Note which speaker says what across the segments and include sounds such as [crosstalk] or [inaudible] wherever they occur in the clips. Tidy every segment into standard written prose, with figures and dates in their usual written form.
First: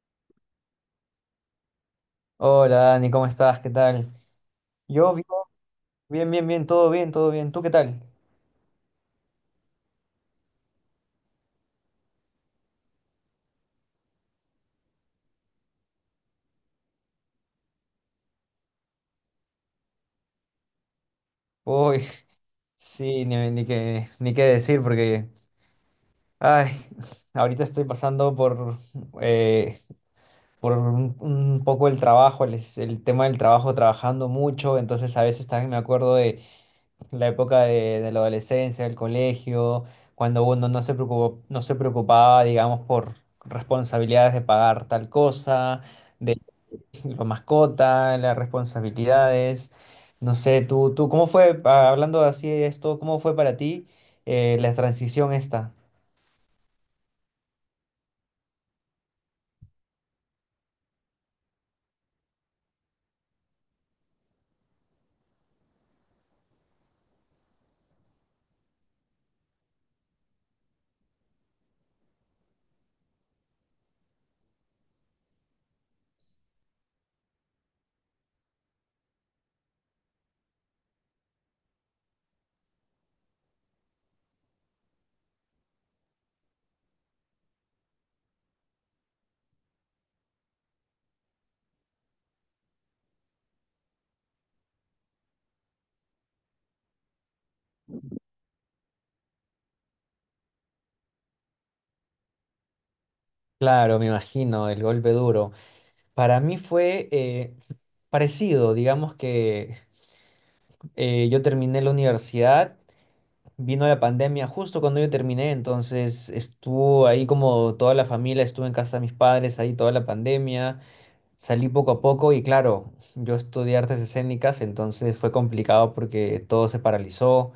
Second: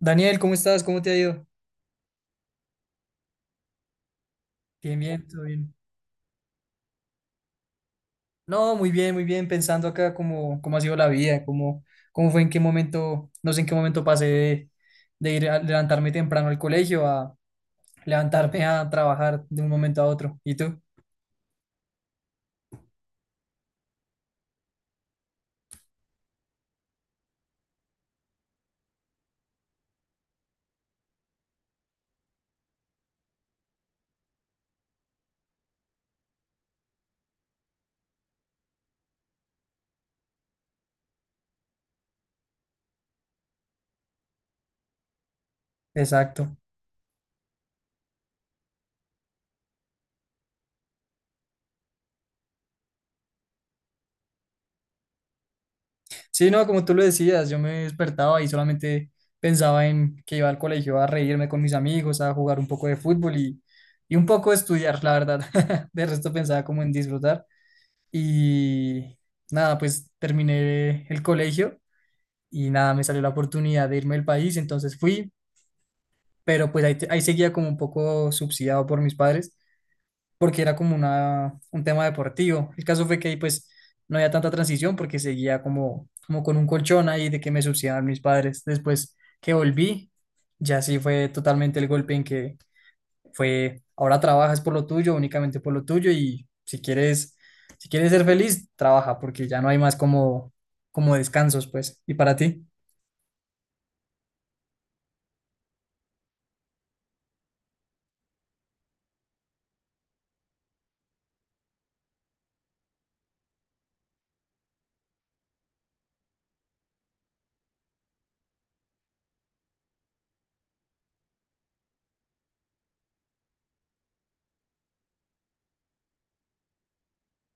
Speaker 1: Daniel, ¿cómo estás? ¿Cómo te ha ido?
Speaker 2: Hola Dani, ¿cómo estás? ¿Qué tal?
Speaker 1: Bien,
Speaker 2: Yo
Speaker 1: bien, todo
Speaker 2: vivo
Speaker 1: bien.
Speaker 2: bien, todo bien. ¿Tú qué tal?
Speaker 1: No, muy bien, pensando acá cómo ha sido la vida, cómo fue, en qué momento, no sé en qué momento pasé de ir a levantarme temprano al colegio a levantarme a trabajar de un momento a otro. ¿Y tú?
Speaker 2: Uy, [laughs] sí, ni qué decir porque, ay, [laughs] ahorita estoy pasando eh, por un poco el trabajo, el tema del trabajo, trabajando mucho, entonces a veces también me acuerdo de la época de la adolescencia, del colegio, cuando uno no se preocupaba, digamos, por responsabilidades de pagar tal cosa,
Speaker 1: Exacto.
Speaker 2: la mascota, las responsabilidades. No sé, tú, ¿cómo fue, ah, hablando así de esto, cómo fue para ti la transición esta?
Speaker 1: Sí, no, como tú lo decías, yo me despertaba y solamente pensaba en que iba al colegio a reírme con mis amigos, a jugar un poco de fútbol y un poco estudiar, la verdad. [laughs] De resto pensaba como en disfrutar. Y nada, pues terminé el colegio y nada, me salió la oportunidad de irme del país, entonces fui, pero pues ahí, ahí seguía como un poco subsidiado por mis padres, porque era como una, un tema deportivo. El caso fue que ahí pues no había tanta transición porque seguía como con un colchón ahí de que me subsidiaban mis padres. Después que volví, ya sí fue totalmente el golpe en que fue, ahora trabajas por lo tuyo, únicamente por lo tuyo y si quieres, si quieres ser feliz, trabaja porque ya no hay más como descansos, pues. ¿Y para ti?
Speaker 2: Claro, me imagino, el golpe duro. Para mí fue parecido, digamos que yo terminé la universidad, vino la pandemia justo cuando yo terminé, entonces estuvo ahí como toda la familia, estuve en casa de mis padres ahí toda la pandemia. Salí poco a poco y claro, yo estudié artes escénicas, entonces fue complicado porque todo se paralizó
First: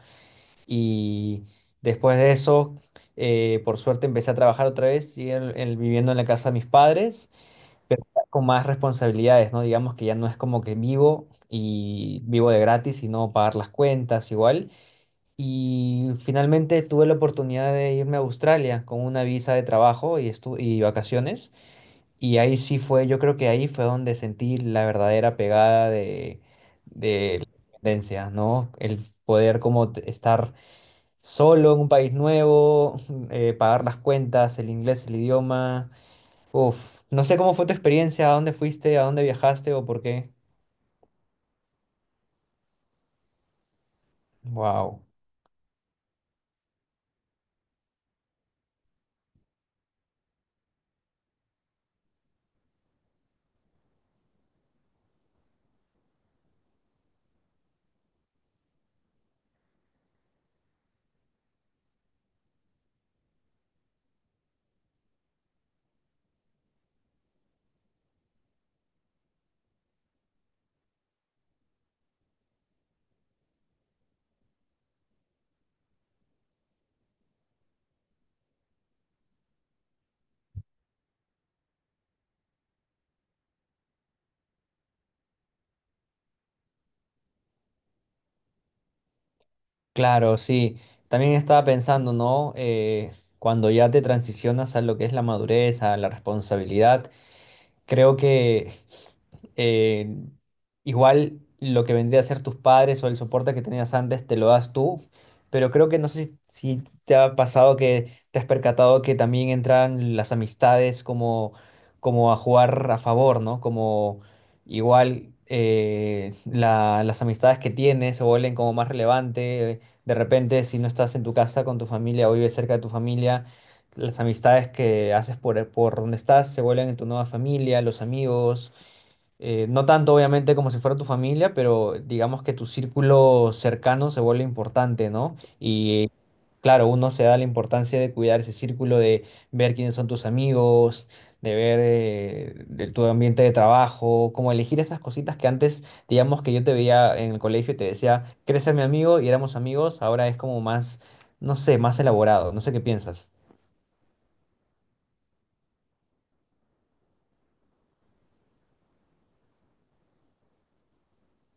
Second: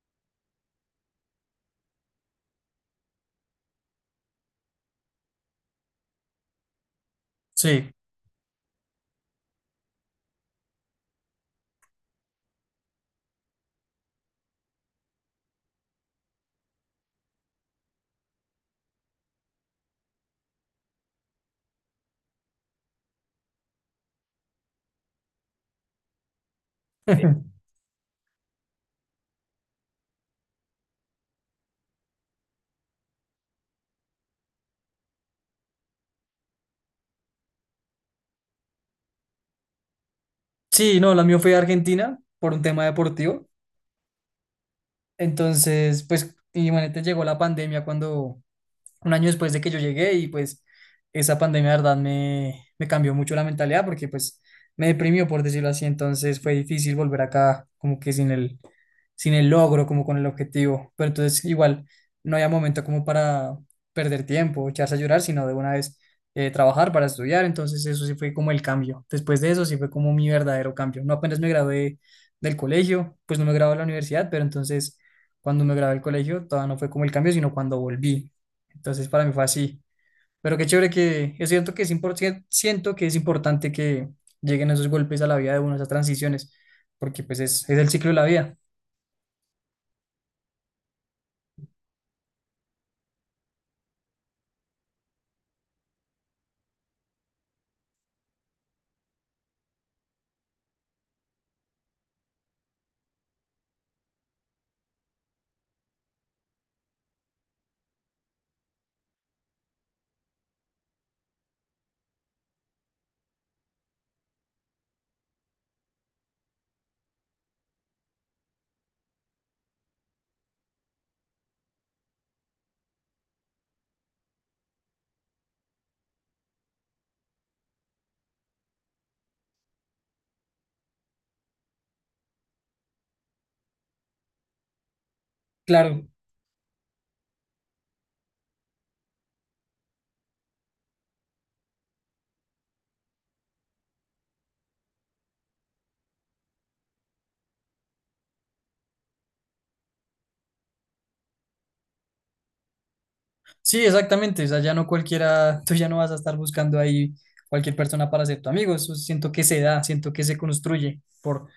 Speaker 2: y después de eso, por suerte empecé a trabajar otra vez y viviendo en la casa de mis padres,
Speaker 1: Sí.
Speaker 2: pero ya con más responsabilidades, ¿no? Digamos que ya no es como que vivo y vivo de gratis, sino pagar las cuentas igual. Y finalmente tuve la oportunidad de irme a Australia con una visa de trabajo y, y vacaciones. Y ahí sí fue, yo creo que ahí fue donde sentí la verdadera pegada de la
Speaker 1: [laughs]
Speaker 2: independencia, ¿no? El poder como estar solo en un país nuevo, [laughs] pagar las cuentas, el inglés, el idioma. Uf, no sé cómo fue tu experiencia, a dónde fuiste, a dónde viajaste o por qué.
Speaker 1: Sí, no, la mía fue a Argentina por un tema deportivo.
Speaker 2: Wow.
Speaker 1: Entonces, pues, imagínate, llegó la pandemia cuando un año después de que yo llegué y pues esa pandemia, de verdad, me cambió mucho la mentalidad porque pues me deprimió, por decirlo así, entonces fue difícil volver acá como que sin el logro, como con el objetivo, pero entonces igual no había momento como para perder tiempo, echarse a llorar, sino de una vez trabajar para estudiar, entonces eso sí fue como el cambio, después de eso sí fue como mi verdadero cambio, no apenas me gradué del colegio, pues no me gradué de la universidad, pero entonces cuando me gradué del colegio todavía no fue como el cambio, sino cuando volví. Entonces para mí fue así. Pero qué chévere que es cierto que es importante, siento que es importante que lleguen esos golpes a la vida de uno, esas transiciones, porque pues es el ciclo de la vida.
Speaker 2: Claro, sí. También estaba pensando, ¿no? Cuando ya te transicionas a lo que es la madurez, a la responsabilidad. Creo que eh, igual lo que vendría a ser tus padres o el soporte que tenías antes te lo das tú, pero creo que no sé si te ha pasado que te has percatado que también entran las amistades como, como a jugar a favor, ¿no? Como igual las amistades que tienes se vuelven como más relevante. De repente, si no estás en tu casa con tu familia o vives cerca de tu familia, las amistades que haces por donde estás se vuelven en tu nueva familia, los amigos, no tanto obviamente como si fuera tu familia, pero digamos que tu círculo cercano se vuelve importante, ¿no?
Speaker 1: Claro.
Speaker 2: Y claro, uno se da la importancia de cuidar ese círculo, de ver quiénes son tus amigos, de ver de tu ambiente de trabajo, como elegir esas cositas que antes, digamos que yo te veía en el colegio y te decía, ¿quieres ser mi amigo? Y éramos amigos, ahora es como más, no sé, más elaborado, no sé qué piensas.
Speaker 1: Sí, exactamente. O sea, ya no cualquiera, [laughs] tú ya no vas a estar buscando ahí cualquier persona para ser tu amigo. Eso siento que se da, siento que se construye por,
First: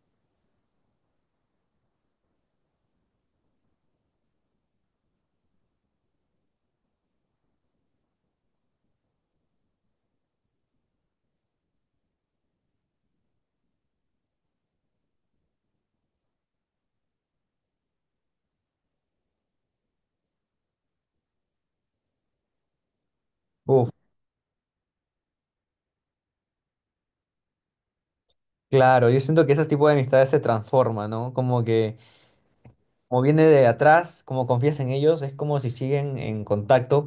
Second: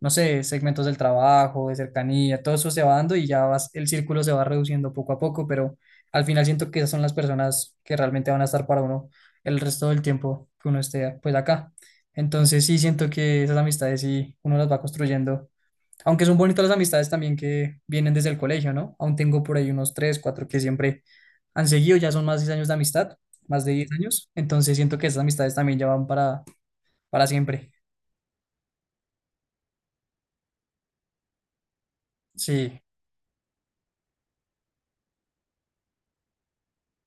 Speaker 1: no sé, segmentos del trabajo, de cercanía, todo eso se va dando y ya vas, el círculo se va reduciendo poco a poco, pero al final siento que esas son las personas que realmente van a estar para uno el resto del tiempo que uno esté pues acá. Entonces sí siento que esas amistades sí uno las va construyendo aunque son bonitas las amistades también que vienen desde el colegio, ¿no? Aún tengo por ahí unos tres, cuatro que siempre han seguido, ya son más de 10 años de amistad, más de 10 años, entonces siento que esas amistades también ya van para, siempre.
Speaker 2: Claro, yo siento que ese tipo de amistades se transforma, ¿no? Como que,
Speaker 1: Sí,
Speaker 2: como viene de atrás, como confías en ellos, es como si siguen en contacto,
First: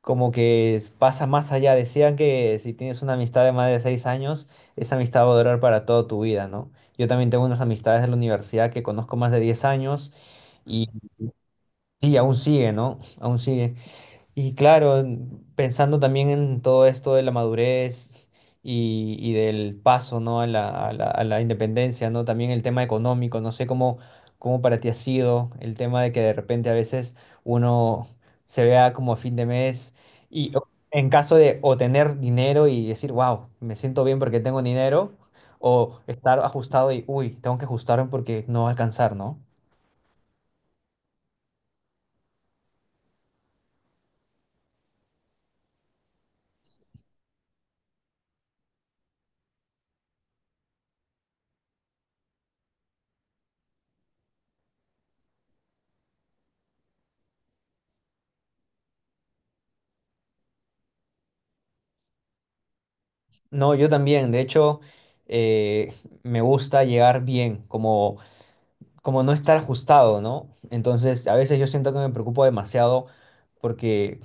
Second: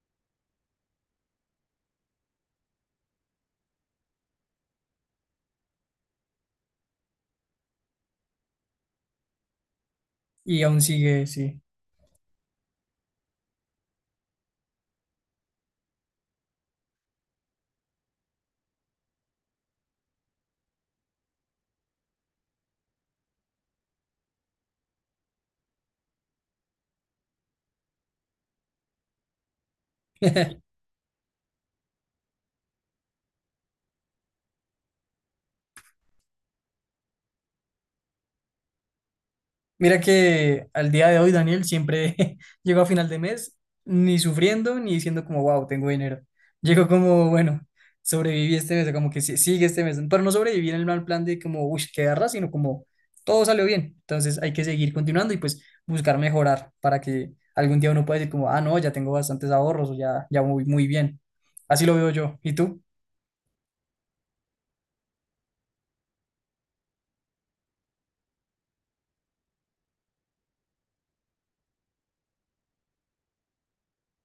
Speaker 2: como que pasa más allá. Decían que si tienes una amistad de más de 6 años, esa amistad va a durar para toda tu vida, ¿no? Yo también tengo unas amistades de la universidad que conozco más de 10 años
Speaker 1: y aún
Speaker 2: y
Speaker 1: sigue, sí.
Speaker 2: sí, aún sigue, ¿no? [laughs] Aún sigue. Y claro, pensando también en todo esto de la madurez y del paso, ¿no? a a la independencia, ¿no? También el tema económico, no sé cómo, cómo para ti ha sido el tema de que de repente a veces uno se vea como a fin de mes y
Speaker 1: [laughs]
Speaker 2: en caso de o tener dinero y decir, wow, me siento bien porque tengo dinero, o estar ajustado y, uy, tengo que ajustarme porque no va a alcanzar, ¿no?
Speaker 1: Mira que al día de hoy, Daniel, siempre [laughs] llego a final de mes ni sufriendo ni diciendo como, wow, tengo dinero. Llego como, bueno, sobreviví este mes, o como que sigue este mes. Pero no sobreviví en el mal plan de como, uy, qué garra, sino como todo salió bien. Entonces hay que seguir continuando y pues buscar mejorar para que algún día uno pueda decir como, ah, no, ya tengo bastantes ahorros o ya, ya voy muy bien. Así lo veo yo. ¿Y tú?
Speaker 2: No, yo también. De hecho, eh, me gusta llegar bien, como, como no estar ajustado, ¿no? Entonces, a veces yo siento que me preocupo demasiado porque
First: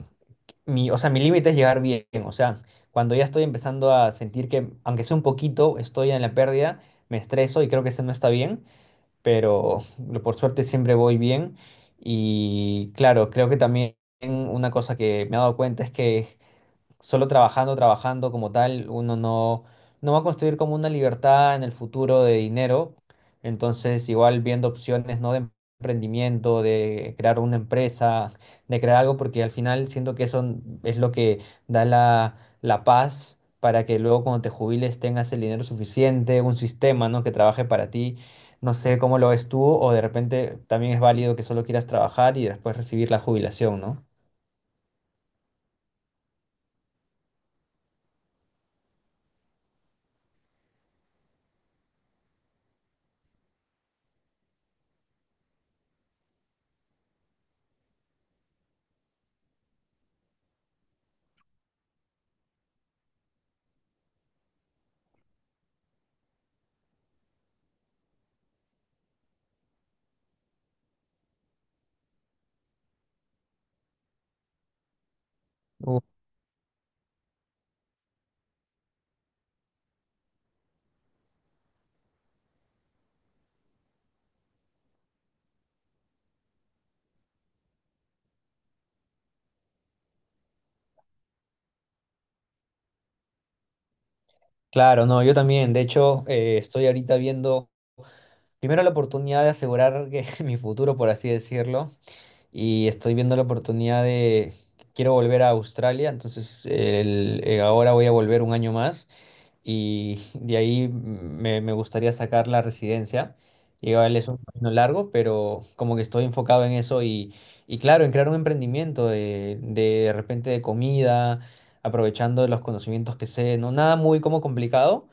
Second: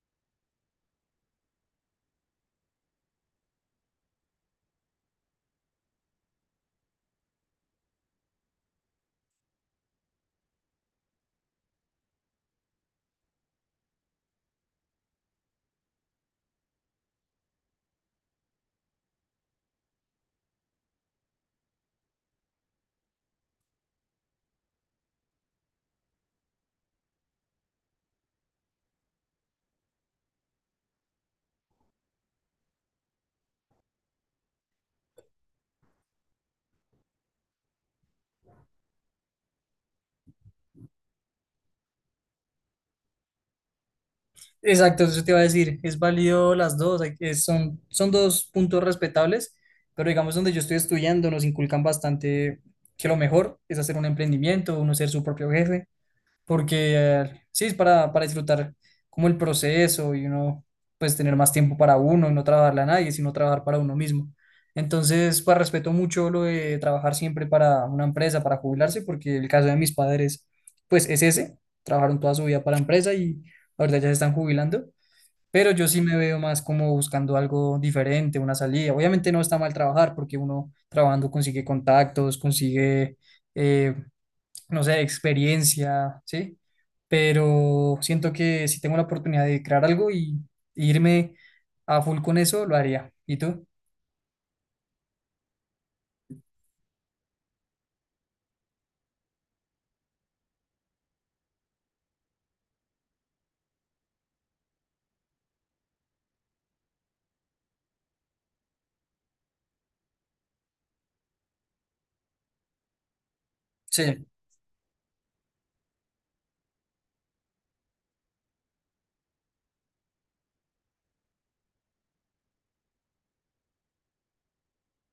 Speaker 2: mi, o sea, mi límite es llegar bien. O sea, cuando ya estoy empezando a sentir que, aunque sea un poquito, estoy en la pérdida, me estreso y creo que eso no está bien, pero por suerte siempre voy bien. Y claro, creo que también una cosa que me he dado cuenta es que solo trabajando, trabajando como tal, uno no, no va a construir como una libertad en el futuro de dinero. Entonces, igual viendo opciones, ¿no? De emprendimiento, de crear una empresa, de crear algo, porque al final siento que eso es lo que da la, la paz para que luego cuando te jubiles tengas el dinero suficiente, un sistema, ¿no? Que trabaje para ti. No sé cómo lo ves tú, o de repente también es válido que solo quieras trabajar y después recibir la jubilación, ¿no?
Speaker 1: Exacto, eso te iba a decir. Es válido las dos. Son dos puntos respetables, pero digamos donde yo estoy estudiando nos inculcan bastante que lo mejor es hacer un emprendimiento, uno ser su propio jefe porque sí, es para disfrutar como el proceso y uno, pues tener más tiempo para uno y no trabajarle a nadie, sino trabajar para uno mismo. Entonces, pues respeto mucho lo de trabajar siempre para una empresa, para jubilarse, porque el caso de mis padres, pues es ese, trabajaron toda su vida para la empresa y ahorita ya se están jubilando. Pero yo sí me veo más como buscando algo diferente, una salida. Obviamente no está mal trabajar porque uno trabajando consigue contactos, consigue eh, no sé, experiencia, ¿sí? Pero siento que si tengo la oportunidad de crear algo y irme a full con eso, lo haría. ¿Y tú?
Speaker 2: Claro, no, yo también. De hecho, estoy ahorita viendo primero la oportunidad de asegurar que [laughs] mi futuro, por así decirlo, y estoy viendo la oportunidad de quiero volver a Australia, entonces ahora voy a volver un año más y de ahí me, me gustaría sacar la residencia. Llevarle
Speaker 1: Sí.
Speaker 2: es un camino largo, pero como que estoy enfocado en eso y claro, en crear un emprendimiento de repente de comida, aprovechando los conocimientos que sé, no nada muy como complicado.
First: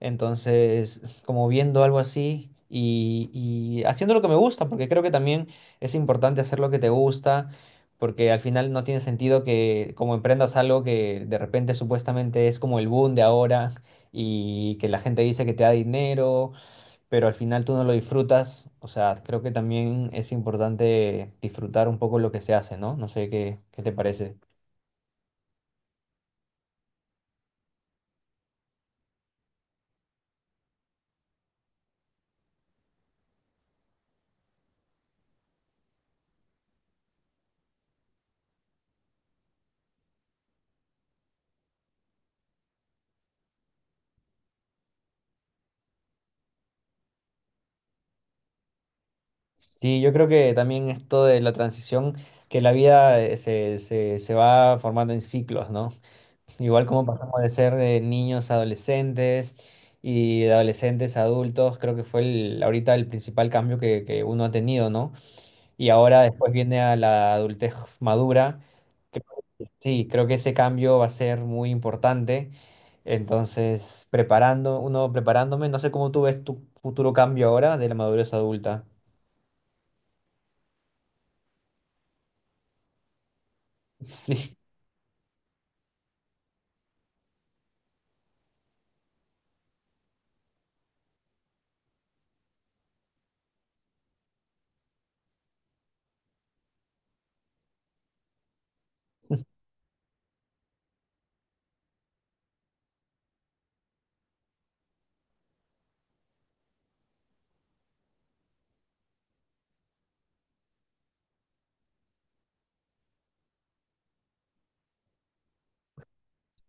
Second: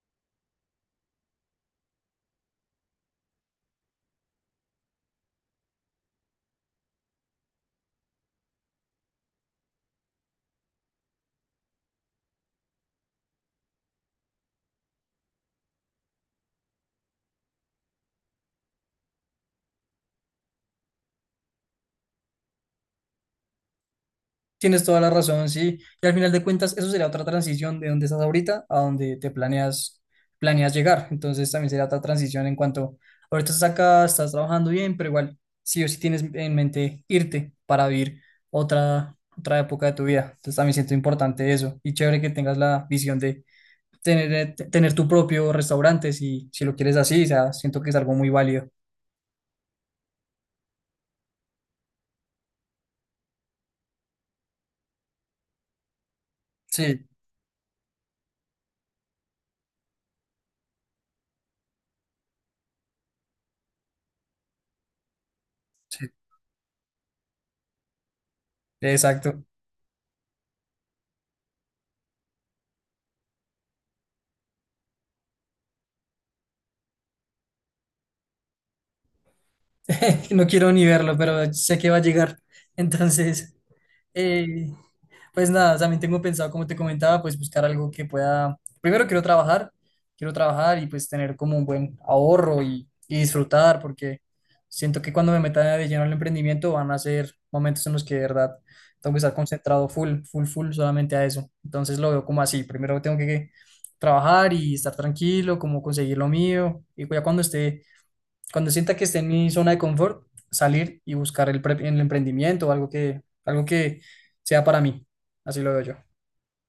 Speaker 2: Entonces, como viendo algo así y haciendo lo que me gusta, porque creo que también es importante hacer lo que te gusta, porque al final no tiene sentido que como emprendas algo que de repente supuestamente es como el boom de ahora y que la gente dice que te da dinero, pero al final tú no lo disfrutas. O sea, creo que también es importante disfrutar un poco lo que se hace, ¿no? No sé qué, qué te parece.
Speaker 1: Tienes toda la razón, sí. Y al final de cuentas, eso sería otra transición de donde estás ahorita a donde te planeas llegar. Entonces también sería otra transición en cuanto ahorita estás acá, estás trabajando bien, pero igual sí o sí tienes en mente irte para vivir otra, otra época de tu vida. Entonces también siento importante eso. Y chévere que tengas la visión de tener tu propio restaurante si, si lo quieres así, o sea, siento que es algo muy válido.
Speaker 2: Sí, yo creo que también esto de la transición, que la vida se va formando en ciclos, ¿no? [laughs] Igual como
Speaker 1: Sí,
Speaker 2: pasamos de ser de niños a adolescentes y de adolescentes a adultos, creo que fue el, ahorita el principal cambio que uno ha tenido, ¿no? Y
Speaker 1: sí,
Speaker 2: ahora después viene a la adultez madura.
Speaker 1: exacto.
Speaker 2: Sí, creo que ese cambio va a ser muy importante. Entonces, preparando, uno preparándome, no sé cómo tú ves tu futuro cambio ahora de la madurez adulta. [laughs]
Speaker 1: [laughs] No quiero ni verlo, pero sé que va a llegar. Entonces,
Speaker 2: Sí,
Speaker 1: Eh, pues nada, también tengo pensado, como te comentaba, pues buscar algo que pueda, primero quiero trabajar y pues tener como un buen ahorro y disfrutar, porque siento que cuando me meta de lleno al emprendimiento van a ser momentos en los que de verdad tengo que estar concentrado full, full, full solamente a eso. Entonces lo veo como así, primero tengo que trabajar y estar tranquilo, como conseguir lo mío, y ya cuando esté cuando sienta que esté en mi zona de confort, salir y buscar el, el emprendimiento o algo que sea para mí. Así lo veo yo.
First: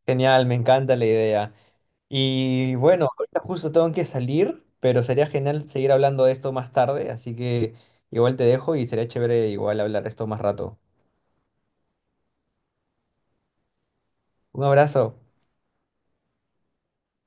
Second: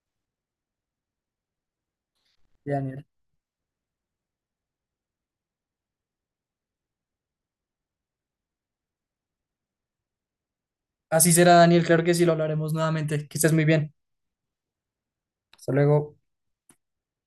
Speaker 2: genial, me encanta la idea. Y
Speaker 1: Daniel.
Speaker 2: bueno, ahorita justo tengo que salir, pero sería genial seguir hablando de esto más tarde, así que igual te dejo y sería chévere igual hablar esto más rato.
Speaker 1: Así será, Daniel. Claro que sí, lo hablaremos nuevamente. Que estés muy bien.
Speaker 2: Un abrazo.
Speaker 1: Hasta luego.